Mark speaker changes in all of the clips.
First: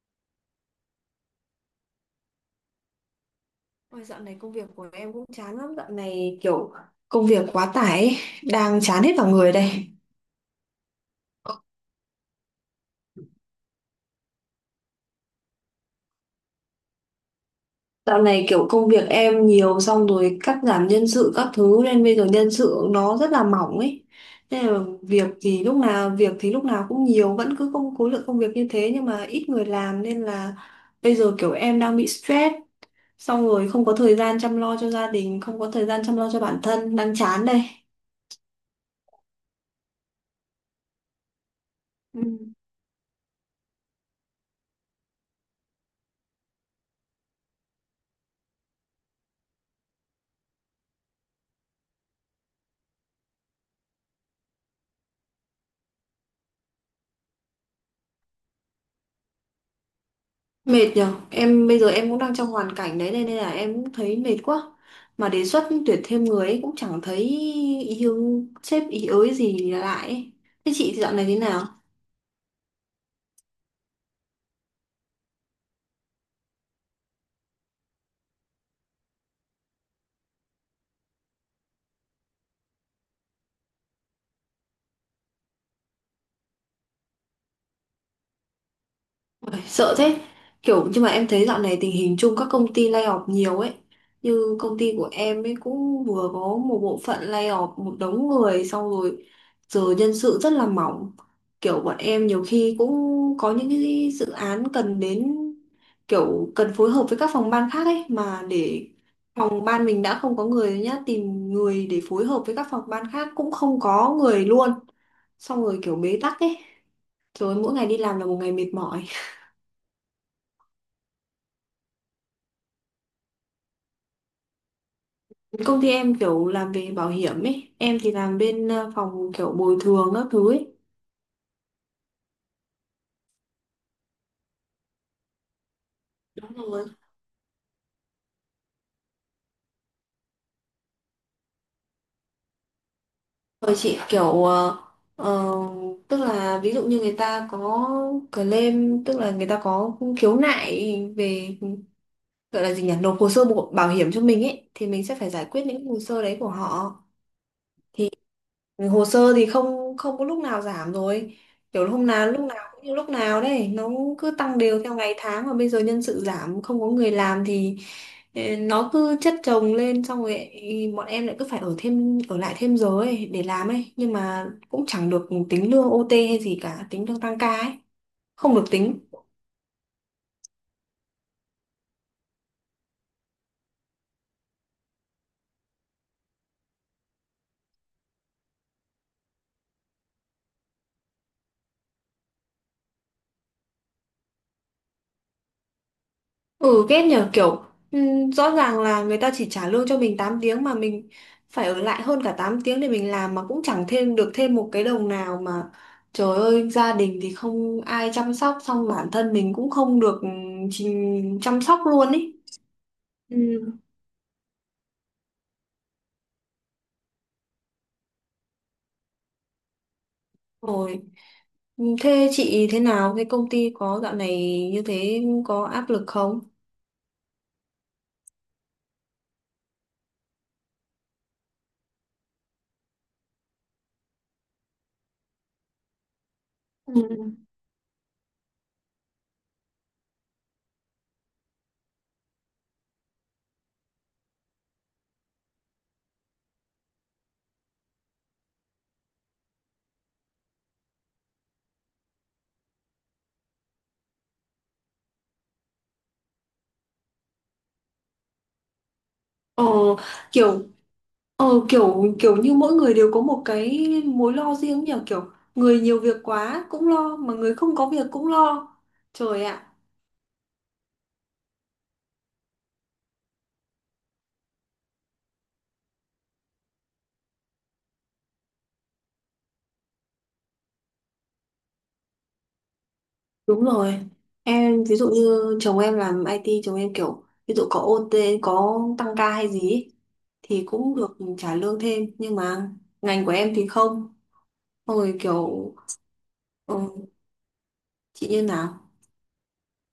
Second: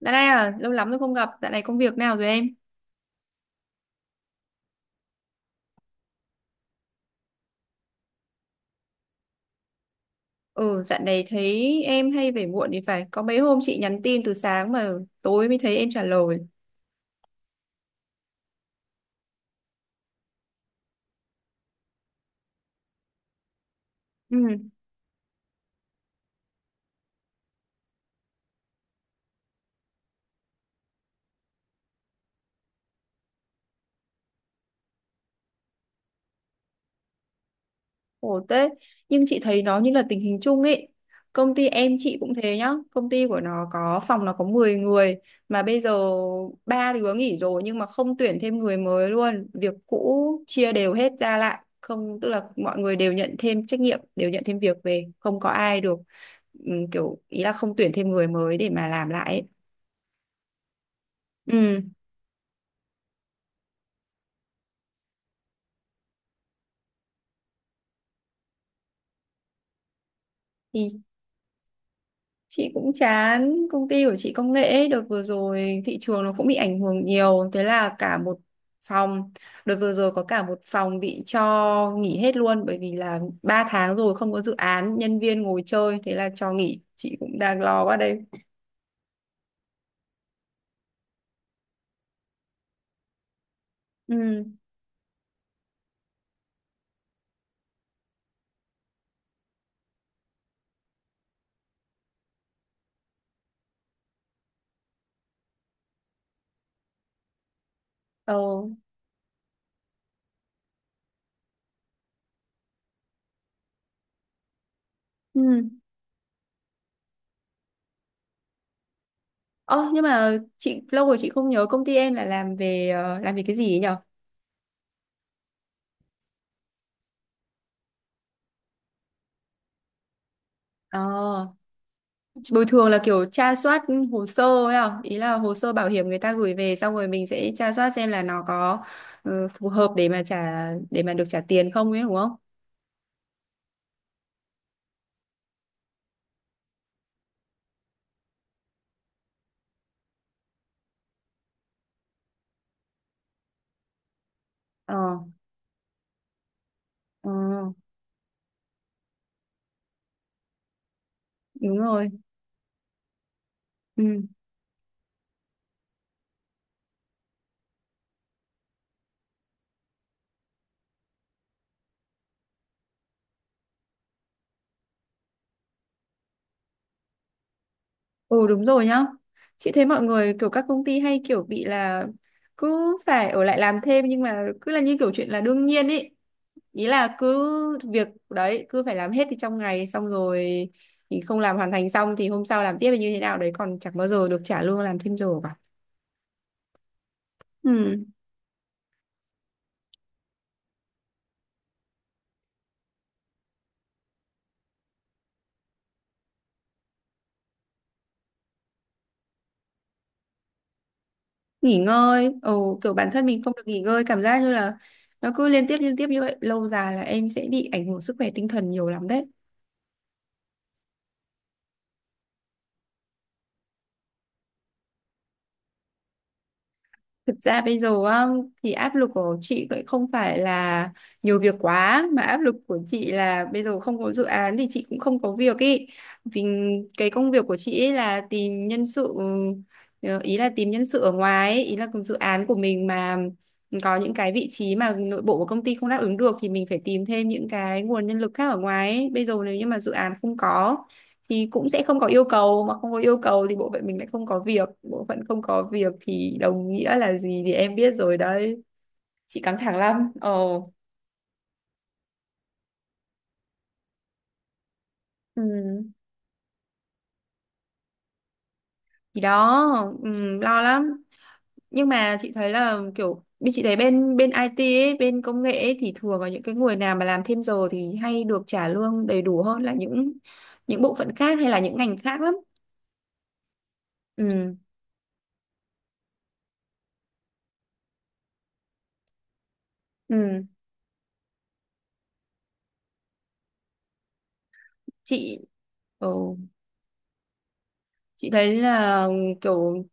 Speaker 1: Dạo này à, lâu lắm rồi không gặp, dạo này công việc nào rồi em?
Speaker 2: Ôi, dạo này công việc của em cũng chán lắm. Dạo này kiểu công việc quá tải ấy, đang chán hết vào người đây.
Speaker 1: Ừ, dạo này thấy em hay về muộn thì phải, có mấy hôm chị nhắn tin từ sáng mà tối mới thấy em trả lời.
Speaker 2: Dạo này kiểu công việc em nhiều, xong rồi cắt giảm nhân sự các thứ, nên bây giờ nhân sự nó rất là mỏng ấy.
Speaker 1: Ừ.
Speaker 2: Nên là việc thì lúc nào cũng nhiều, vẫn cứ khối lượng công việc như thế nhưng mà ít người làm, nên là bây giờ kiểu em đang bị stress, xong rồi không có thời gian chăm lo cho gia đình, không có thời gian chăm lo cho bản thân, đang chán đây.
Speaker 1: Khổ thế, nhưng chị thấy nó như là tình hình chung ấy. Công ty em chị
Speaker 2: Ừ.
Speaker 1: cũng thế nhá, công ty của nó có phòng nó có 10 người mà bây giờ ba đứa nghỉ rồi nhưng mà không tuyển thêm người mới luôn, việc cũ chia đều hết ra lại, không tức là mọi người đều nhận thêm trách nhiệm, đều nhận thêm việc về, không có ai được kiểu ý là không tuyển thêm người mới để mà làm lại ấy.
Speaker 2: Mệt nhở. Em bây
Speaker 1: Ừ.
Speaker 2: giờ em cũng đang trong hoàn cảnh đấy. Nên nên là em cũng thấy mệt quá. Mà đề xuất tuyển thêm người ấy cũng chẳng thấy ý hướng sếp ý ới gì lại ấy. Thế chị
Speaker 1: Thì
Speaker 2: dạo này thế nào?
Speaker 1: chị cũng chán, công ty của chị công nghệ ấy, đợt vừa rồi thị trường nó cũng bị ảnh hưởng nhiều, thế là cả một phòng, đợt vừa rồi có cả một phòng bị cho nghỉ hết luôn bởi vì là 3 tháng rồi không có dự án, nhân viên ngồi chơi, thế là cho nghỉ, chị cũng đang lo quá đây.
Speaker 2: Ôi, sợ thế. Kiểu nhưng mà em thấy dạo này tình hình chung các công ty lay off nhiều ấy.
Speaker 1: Ừ.
Speaker 2: Như công ty của em ấy cũng vừa có một bộ phận lay off một đống người, xong rồi giờ nhân sự rất là mỏng. Kiểu bọn em nhiều khi cũng có những cái dự án cần đến, kiểu cần phối hợp với các phòng ban khác ấy
Speaker 1: Ờ.
Speaker 2: mà, để phòng ban mình đã không có người rồi nhá, tìm người để phối hợp với các phòng ban khác cũng không có người luôn,
Speaker 1: Ừ.
Speaker 2: xong rồi kiểu bế tắc ấy, rồi mỗi ngày đi làm là một ngày mệt mỏi.
Speaker 1: Ơ, nhưng mà chị lâu rồi chị không nhớ công ty em là làm về làm về cái gì ấy nhở?
Speaker 2: Công ty em kiểu làm về bảo hiểm ấy, em thì làm bên phòng kiểu bồi thường các thứ ấy.
Speaker 1: Ờ. Bồi thường là kiểu tra soát hồ sơ ấy à? Ý là hồ sơ bảo hiểm người ta
Speaker 2: Đúng
Speaker 1: gửi về
Speaker 2: rồi.
Speaker 1: xong rồi mình sẽ tra soát xem là nó có phù hợp để mà được trả tiền không ấy đúng không?
Speaker 2: Rồi chị kiểu ờ, tức là ví dụ như người ta có claim, tức là người ta có khiếu nại về, gọi là gì nhỉ, nộp hồ sơ bảo hiểm cho mình ấy, thì mình sẽ
Speaker 1: Ờ,
Speaker 2: phải giải quyết những hồ sơ đấy của họ.
Speaker 1: ờ,
Speaker 2: Thì hồ sơ thì không không có lúc nào giảm rồi.
Speaker 1: đúng
Speaker 2: Kiểu hôm
Speaker 1: rồi.
Speaker 2: nào lúc nào cũng như lúc nào đấy, nó
Speaker 1: Ừ.
Speaker 2: cứ tăng đều theo ngày tháng, mà bây giờ nhân sự giảm, không có người làm thì ê, nó cứ chất chồng lên, xong rồi ý, bọn em lại cứ phải ở lại thêm giờ ấy để làm ấy, nhưng mà cũng chẳng được tính lương OT hay gì cả, tính lương tăng ca ấy,
Speaker 1: Ừ,
Speaker 2: không được
Speaker 1: đúng rồi
Speaker 2: tính.
Speaker 1: nhá. Chị thấy mọi người kiểu các công ty hay kiểu bị là cứ phải ở lại làm thêm nhưng mà cứ là như kiểu chuyện là đương nhiên ấy. Ý là cứ việc đấy cứ phải làm hết thì trong ngày xong rồi thì không làm hoàn thành xong thì hôm sau làm tiếp hay như thế nào đấy còn chẳng bao giờ được trả lương làm thêm giờ cả.
Speaker 2: Ừ ghét nhờ, kiểu
Speaker 1: Ừ,
Speaker 2: rõ ràng là người ta chỉ trả lương cho mình 8 tiếng, mà mình phải ở lại hơn cả 8 tiếng để mình làm, mà cũng chẳng thêm được thêm một cái đồng nào mà, trời ơi gia đình thì không ai chăm sóc, xong bản thân mình cũng không được chăm
Speaker 1: nghỉ
Speaker 2: sóc luôn
Speaker 1: ngơi,
Speaker 2: ấy.
Speaker 1: ừ, kiểu bản thân
Speaker 2: Ừ.
Speaker 1: mình không được nghỉ ngơi, cảm giác như là nó cứ liên tiếp như vậy, lâu dài là em sẽ bị ảnh hưởng sức khỏe tinh thần nhiều lắm đấy.
Speaker 2: Rồi. Ừ, thế chị thế nào? Thế công ty có dạo này như thế có áp lực không?
Speaker 1: Thực ra bây giờ á, thì áp lực của chị cũng không phải là nhiều việc quá, mà áp lực của chị là bây giờ không có dự án thì chị cũng không có việc ý. Vì cái công
Speaker 2: Ừ.
Speaker 1: việc của chị ấy là tìm nhân sự, ý là tìm nhân sự ở ngoài ấy. Ý là dự án của mình mà có những cái vị trí mà nội bộ của công ty không đáp ứng được thì mình phải tìm thêm những cái nguồn nhân lực khác ở ngoài ấy. Bây giờ nếu như mà dự án không có thì cũng sẽ không có yêu cầu, mà không có yêu cầu thì bộ phận mình lại không có việc, bộ phận không có việc thì đồng nghĩa là gì thì em biết rồi đấy, chị căng
Speaker 2: Ờ,
Speaker 1: thẳng lắm.
Speaker 2: Kiểu
Speaker 1: Ồ.
Speaker 2: kiểu kiểu như mỗi người đều có một cái mối lo riêng nhỉ, kiểu
Speaker 1: Ừ.
Speaker 2: người nhiều việc quá cũng lo mà người không có việc cũng lo,
Speaker 1: Thì
Speaker 2: trời
Speaker 1: đó.
Speaker 2: ạ.
Speaker 1: Ừ, lo lắm, nhưng mà chị thấy là kiểu bên chị thấy bên bên IT ấy, bên công nghệ ấy, thì thường là những cái người nào mà làm thêm giờ thì hay được trả lương đầy đủ hơn là những bộ phận khác hay là những ngành khác lắm.
Speaker 2: Đúng rồi.
Speaker 1: Ừ.
Speaker 2: Em ví dụ như chồng em làm IT, chồng em kiểu ví dụ có OT, có tăng ca hay gì ý,
Speaker 1: Ừ.
Speaker 2: thì cũng được trả lương thêm, nhưng mà ngành của em thì không. Xong rồi kiểu,
Speaker 1: chị ồ
Speaker 2: ừ, chị
Speaker 1: chị
Speaker 2: như
Speaker 1: thấy
Speaker 2: nào?
Speaker 1: là kiểu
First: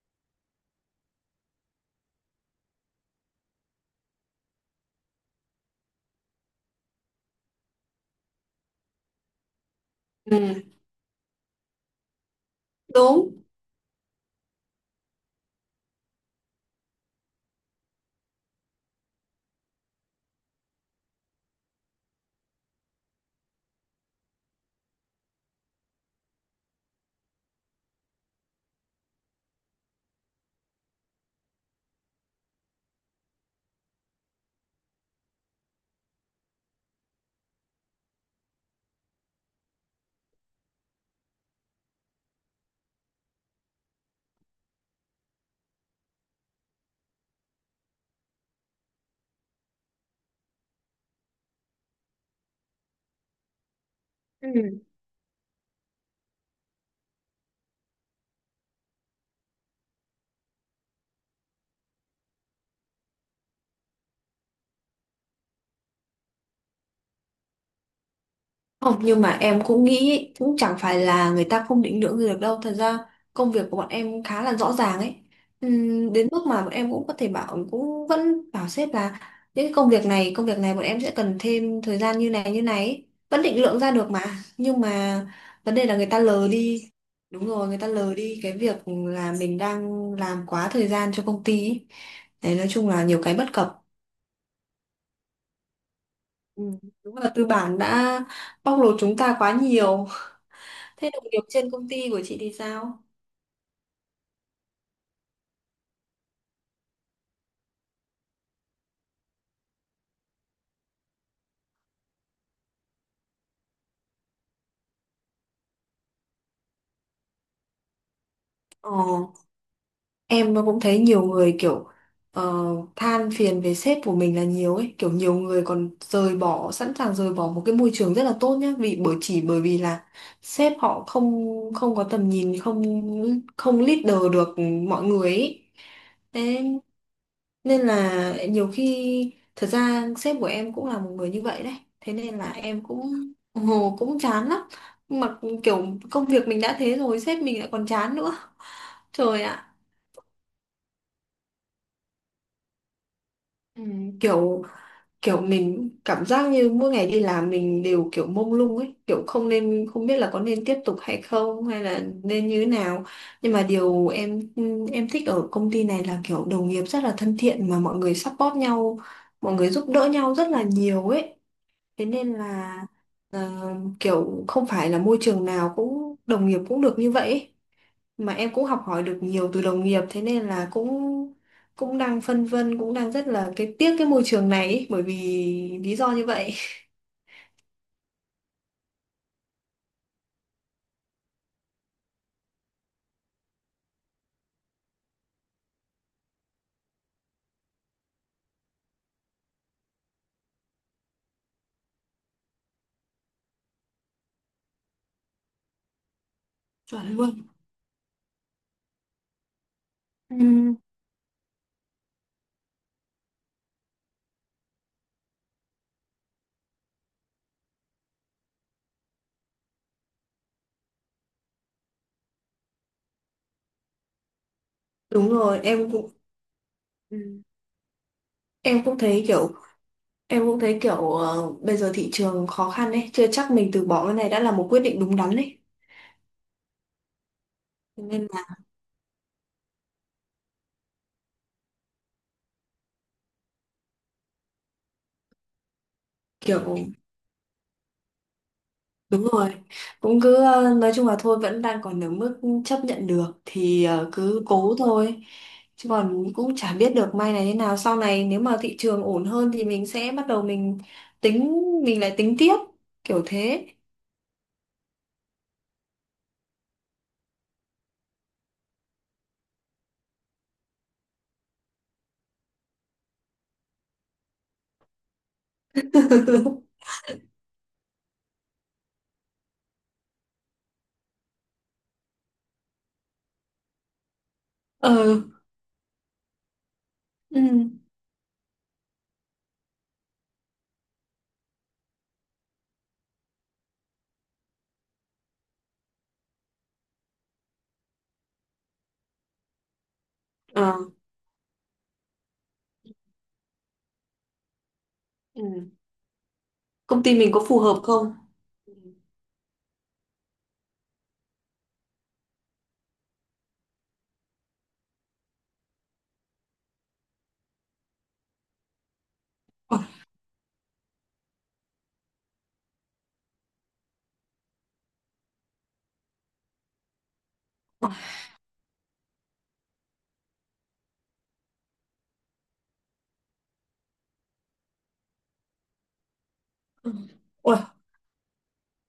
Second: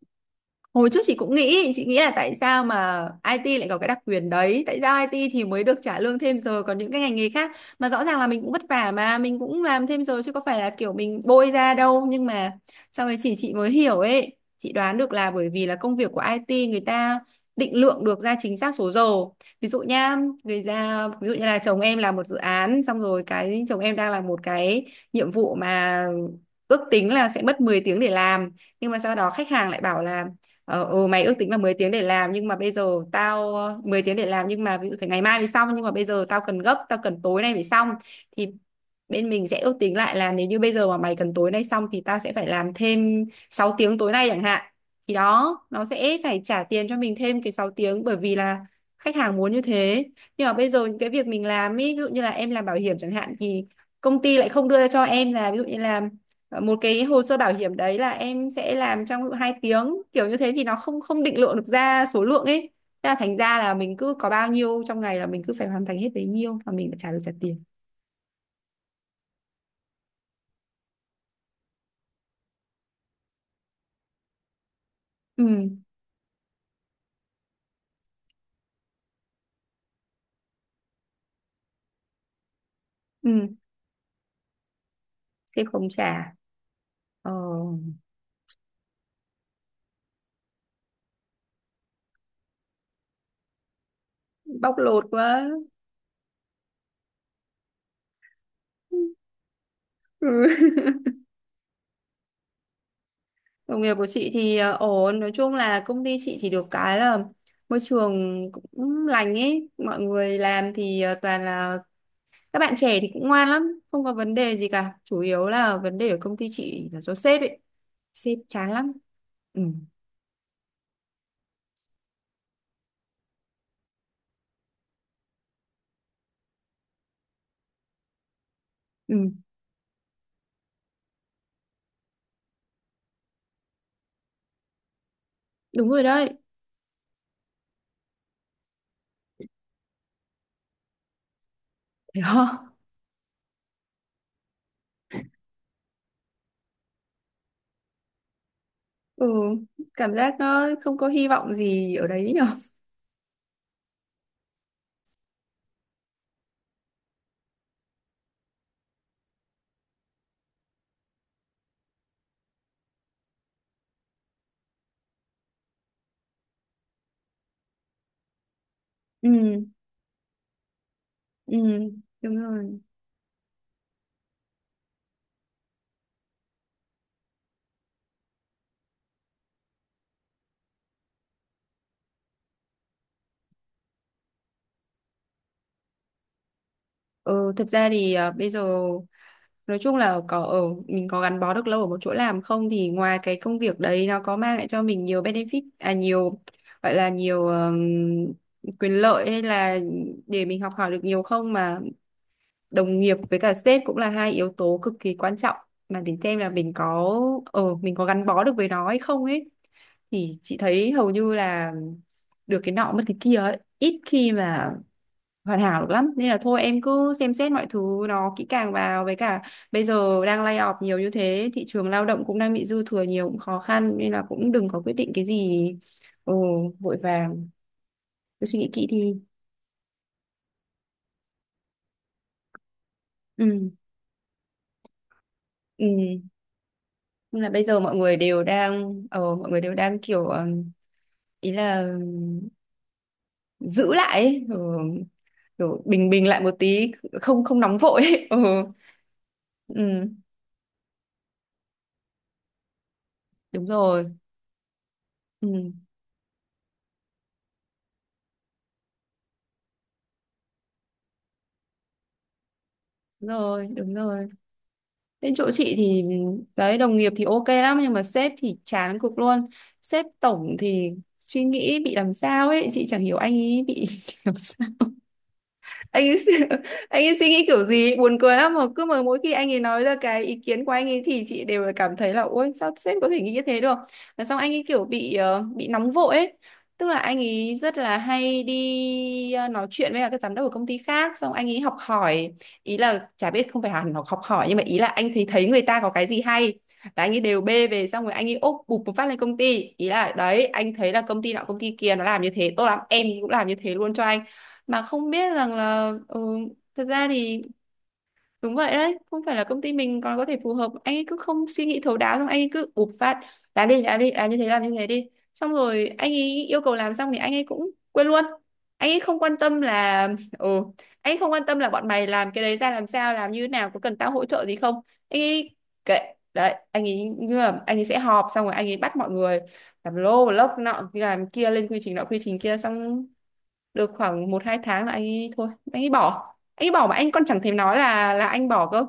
Speaker 1: hồi trước chị cũng nghĩ, chị nghĩ là tại sao mà IT lại có cái đặc quyền đấy, tại sao IT thì mới được trả lương thêm giờ còn những cái ngành nghề khác mà rõ ràng là mình cũng vất vả mà mình cũng làm thêm giờ chứ có phải
Speaker 2: Ừ,
Speaker 1: là kiểu mình bôi ra đâu, nhưng mà sau đấy
Speaker 2: đúng.
Speaker 1: chị mới hiểu ấy, chị đoán được là bởi vì là công việc của IT người ta định lượng được ra chính xác số giờ. Ví dụ nha, người ra ví dụ như là chồng em làm một dự án, xong rồi cái chồng em đang làm một cái nhiệm vụ mà ước tính là sẽ mất 10 tiếng để làm, nhưng mà sau đó khách hàng lại bảo là ừ, mày ước tính là 10 tiếng để làm nhưng mà bây giờ tao mười tiếng để làm nhưng mà ví dụ phải ngày mai mới xong nhưng mà bây giờ tao cần gấp, tao cần tối nay phải xong, thì bên mình sẽ ước tính lại là nếu như bây giờ mà mày cần tối nay xong thì tao sẽ phải làm thêm 6 tiếng tối nay chẳng hạn, thì đó nó sẽ phải trả tiền cho mình thêm cái 6 tiếng bởi vì là khách hàng muốn như thế. Nhưng mà bây giờ những cái việc mình làm ý, ví dụ như là em làm bảo hiểm chẳng hạn thì công ty lại không
Speaker 2: Ừ.
Speaker 1: đưa cho em là, ví dụ như là một cái hồ sơ bảo hiểm đấy là em sẽ làm trong 2 tiếng, kiểu như thế thì nó không không định lượng được ra số lượng ấy. Thế là thành ra là mình cứ có bao nhiêu trong ngày là mình cứ phải hoàn thành hết bấy nhiêu, và mình phải được trả tiền.
Speaker 2: Không, nhưng mà em cũng nghĩ ấy, cũng chẳng phải là người ta không định lượng gì được đâu. Thật ra công việc của bọn em khá là rõ ràng ấy.
Speaker 1: Ừ.
Speaker 2: Đến mức mà bọn em cũng có thể bảo cũng vẫn bảo sếp là những cái công việc này bọn em sẽ cần thêm thời gian như này ấy. Vẫn
Speaker 1: Ừ.
Speaker 2: định lượng ra được mà. Nhưng mà
Speaker 1: Thế
Speaker 2: vấn đề
Speaker 1: không
Speaker 2: là người ta
Speaker 1: trả.
Speaker 2: lờ đi.
Speaker 1: ờ,
Speaker 2: Đúng rồi, người ta lờ đi cái việc là mình đang làm quá thời gian cho công ty ấy. Đấy, nói chung là nhiều cái bất cập.
Speaker 1: Bóc lột quá.
Speaker 2: Ừ, đúng là tư bản đã bóc lột
Speaker 1: Ừ.
Speaker 2: chúng ta quá nhiều. Thế đồng nghiệp trên công ty của chị thì sao?
Speaker 1: Đồng nghiệp của chị thì ổn, nói chung là công ty chị thì được cái là môi trường cũng lành ấy, mọi người làm thì toàn là các bạn trẻ thì cũng ngoan lắm, không có vấn đề gì cả. Chủ yếu là vấn đề ở công ty chị là do sếp ấy. Sếp chán lắm.
Speaker 2: Ờ,
Speaker 1: Ừ,
Speaker 2: em cũng thấy nhiều người kiểu ờ, than phiền về sếp của mình là nhiều ấy, kiểu nhiều người còn rời bỏ, sẵn sàng rời bỏ một cái môi trường rất là tốt nhá, vì bởi
Speaker 1: ừ,
Speaker 2: chỉ bởi vì là sếp họ không không có tầm nhìn, không không leader được mọi người ấy.
Speaker 1: đúng rồi đấy.
Speaker 2: Thế nên là nhiều khi thật ra sếp của em cũng là một người như vậy đấy, thế
Speaker 1: Thấy
Speaker 2: nên
Speaker 1: không?
Speaker 2: là em cũng cũng chán lắm, mà kiểu công việc mình đã thế rồi sếp mình lại còn chán nữa,
Speaker 1: Ừ,
Speaker 2: trời ạ.
Speaker 1: cảm giác nó không có hy vọng gì ở đấy nhở.
Speaker 2: Ừ, kiểu kiểu mình cảm giác như mỗi ngày đi làm mình đều kiểu mông lung ấy, kiểu không biết là có nên tiếp tục hay không hay là nên như thế nào, nhưng mà điều em thích ở công ty này là kiểu đồng nghiệp rất là thân thiện, mà mọi người support nhau,
Speaker 1: Ừ,
Speaker 2: mọi người giúp đỡ nhau rất là nhiều ấy,
Speaker 1: ừ,
Speaker 2: thế nên
Speaker 1: đúng
Speaker 2: là
Speaker 1: rồi.
Speaker 2: ờ, kiểu không phải là môi trường nào cũng đồng nghiệp cũng được như vậy ấy. Mà em cũng học hỏi được nhiều từ đồng nghiệp, thế nên là cũng cũng đang phân vân, cũng đang rất là cái tiếc cái môi trường này ấy, bởi vì lý do như vậy.
Speaker 1: Ừ, thật ra thì à, bây giờ nói chung là có ở mình có gắn bó được lâu ở một chỗ làm không thì ngoài cái công việc đấy nó có mang lại cho mình nhiều benefit à, nhiều gọi là nhiều quyền lợi hay là để mình học hỏi được nhiều không, mà đồng nghiệp với cả sếp cũng là hai yếu tố cực kỳ quan trọng mà để xem là
Speaker 2: Chuẩn luôn.
Speaker 1: mình có gắn bó được với nó hay không ấy, thì chị
Speaker 2: Ừ,
Speaker 1: thấy hầu như là được cái nọ mất cái kia ấy, ít khi mà hoàn hảo được lắm nên là thôi em cứ xem xét mọi thứ nó kỹ càng vào, với cả bây giờ đang lay off nhiều như thế, thị trường lao động cũng đang bị dư thừa nhiều cũng khó khăn nên là cũng đừng có quyết định cái
Speaker 2: đúng rồi,
Speaker 1: gì
Speaker 2: em cũng
Speaker 1: ồ vội
Speaker 2: ừ.
Speaker 1: vàng, cứ suy nghĩ
Speaker 2: em
Speaker 1: kỹ
Speaker 2: cũng
Speaker 1: đi.
Speaker 2: thấy kiểu em cũng thấy kiểu bây giờ thị trường khó khăn ấy, chưa chắc
Speaker 1: Ừ.
Speaker 2: mình từ bỏ cái này đã là một quyết định đúng đắn ấy.
Speaker 1: Ừ. Nhưng là bây giờ mọi
Speaker 2: Thế
Speaker 1: người
Speaker 2: nên
Speaker 1: đều
Speaker 2: là
Speaker 1: đang ờ, mọi người đều đang kiểu ý là giữ lại ấy, kiểu bình bình lại một
Speaker 2: kiểu.
Speaker 1: tí, không không nóng vội ấy. Ờ.
Speaker 2: Đúng rồi,
Speaker 1: Ừ,
Speaker 2: cũng cứ nói chung là thôi vẫn đang còn ở mức chấp nhận được
Speaker 1: đúng
Speaker 2: thì
Speaker 1: rồi.
Speaker 2: cứ cố thôi.
Speaker 1: Ừ,
Speaker 2: Chứ còn cũng chả biết được may này thế nào. Sau này nếu mà thị trường ổn hơn thì mình sẽ bắt đầu mình tính, mình lại tính tiếp kiểu
Speaker 1: đúng
Speaker 2: thế.
Speaker 1: rồi, đúng rồi. Đến chỗ chị thì đấy, đồng nghiệp thì ok lắm nhưng mà sếp thì chán cực luôn. Sếp tổng thì suy nghĩ bị làm sao ấy, chị chẳng hiểu anh ấy bị làm sao. anh ấy suy- anh ấy suy nghĩ kiểu gì ấy, buồn cười lắm, mà cứ mà mỗi khi anh ấy nói ra cái ý kiến của anh ấy thì chị đều là cảm thấy là ôi sao sếp có thể nghĩ như thế được, và xong anh ấy kiểu
Speaker 2: Ờ,
Speaker 1: bị nóng vội ấy, tức là anh
Speaker 2: ừ,
Speaker 1: ấy rất là hay đi nói chuyện với cả các giám đốc của công ty khác xong anh ấy học hỏi, ý là chả biết không phải hẳn học học hỏi nhưng mà ý là anh thấy thấy người ta có cái gì hay là anh ấy đều bê về xong rồi anh ấy úp bụp một phát lên công ty, ý là đấy anh
Speaker 2: ờ,
Speaker 1: thấy là công ty nọ công ty kia nó làm như thế tốt lắm, em cũng làm như thế luôn cho anh mà không biết rằng
Speaker 2: ừ.
Speaker 1: là thật
Speaker 2: Công
Speaker 1: ra
Speaker 2: ty mình
Speaker 1: thì...
Speaker 2: có phù hợp không?
Speaker 1: Đúng vậy
Speaker 2: Ừ.
Speaker 1: đấy, không phải là công ty mình còn có thể phù hợp. Anh ấy cứ không suy nghĩ thấu đáo, xong anh ấy cứ ụp phạt. Làm đi, làm đi, làm như thế đi. Xong rồi anh ấy yêu cầu làm xong thì anh ấy cũng quên luôn. Anh ấy không quan tâm
Speaker 2: Ôi,
Speaker 1: là... Ừ, anh ấy không quan tâm là bọn mày làm cái đấy ra làm sao, làm như thế nào, có cần tao hỗ trợ gì không. Anh ấy kệ. Đấy, anh ấy như là anh ấy sẽ họp xong rồi anh ấy bắt mọi người làm lô, lốc, nọ, làm kia, lên quy trình nọ, quy trình kia. Xong được khoảng một hai tháng là anh ấy thôi, anh ấy bỏ, anh bỏ
Speaker 2: ừ.
Speaker 1: mà anh còn chẳng thèm
Speaker 2: Ôi,
Speaker 1: nói là anh bỏ cơ.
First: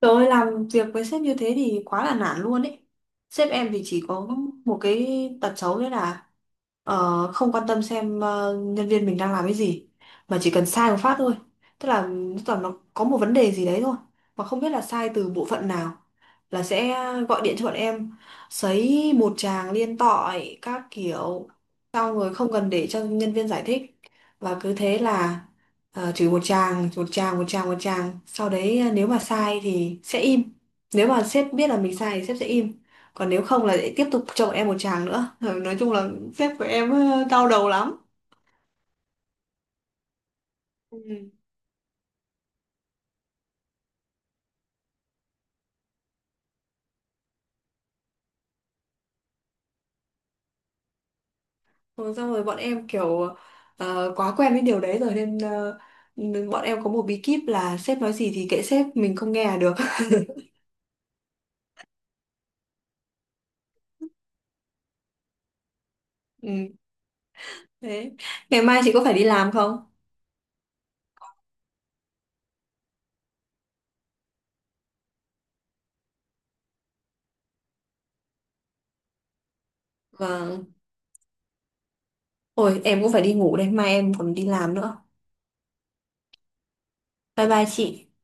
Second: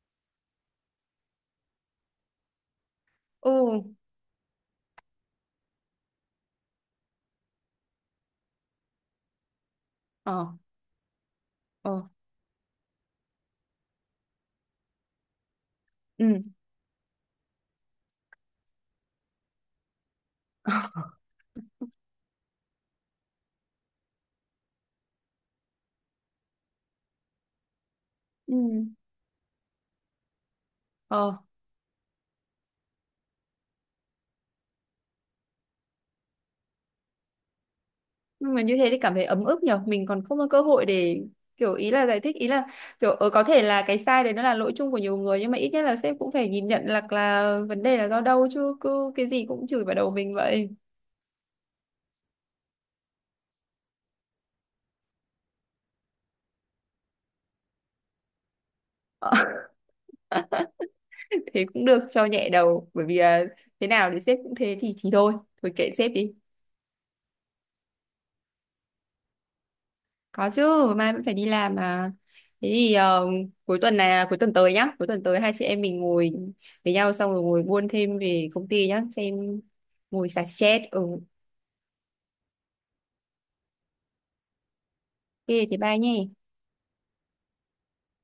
Speaker 2: trời ơi, làm việc với sếp như thế thì quá là nản luôn ấy. Sếp
Speaker 1: Ừ.
Speaker 2: em thì chỉ có một cái tật xấu đấy là không quan tâm xem nhân viên mình đang làm cái gì, mà
Speaker 1: Ờ.
Speaker 2: chỉ cần sai một phát thôi, tức
Speaker 1: Ờ.
Speaker 2: là tức là nó có một vấn đề gì đấy thôi, mà không biết là sai từ bộ phận nào,
Speaker 1: Ừ.
Speaker 2: là sẽ gọi điện cho bọn em, sấy một tràng liên tội các kiểu, xong rồi không cần để cho nhân viên giải thích, và cứ thế là chửi một tràng một tràng một tràng một tràng, sau
Speaker 1: Ừ.
Speaker 2: đấy nếu mà sai thì sẽ im, nếu mà
Speaker 1: ờ
Speaker 2: sếp biết là mình sai thì sếp sẽ im, còn nếu không là lại tiếp tục chồng em một chàng nữa. Rồi nói chung là sếp của em đau đầu lắm.
Speaker 1: nhưng mà như thế thì cảm thấy ấm ức nhở, mình còn không có cơ hội để
Speaker 2: Ừ.
Speaker 1: kiểu ý là giải thích, ý là kiểu có thể là cái sai đấy nó là lỗi chung của nhiều người nhưng mà ít nhất là sếp cũng phải nhìn nhận là vấn đề là do đâu, chứ cứ cái gì cũng chửi vào đầu mình vậy.
Speaker 2: Rồi xong rồi bọn em kiểu quá quen với điều đấy rồi, nên bọn em có một bí kíp là sếp nói gì thì kệ sếp, mình không nghe là được.
Speaker 1: Thế cũng được cho nhẹ đầu, bởi vì thế nào thì sếp cũng thế thì thôi, thôi kệ sếp đi.
Speaker 2: Ừ. Thế ngày mai chị có phải đi làm không?
Speaker 1: Có chứ, mai vẫn phải đi làm mà. Thế thì cuối tuần này, là cuối tuần tới nhá, cuối tuần tới hai chị em mình ngồi với nhau xong rồi ngồi buôn thêm về công ty nhá, xem ngồi xả
Speaker 2: Vâng,
Speaker 1: stress. Ừ, ok,
Speaker 2: ôi em cũng phải đi ngủ đây, mai em còn đi làm nữa.
Speaker 1: thế bye nhé.
Speaker 2: Bye bye chị.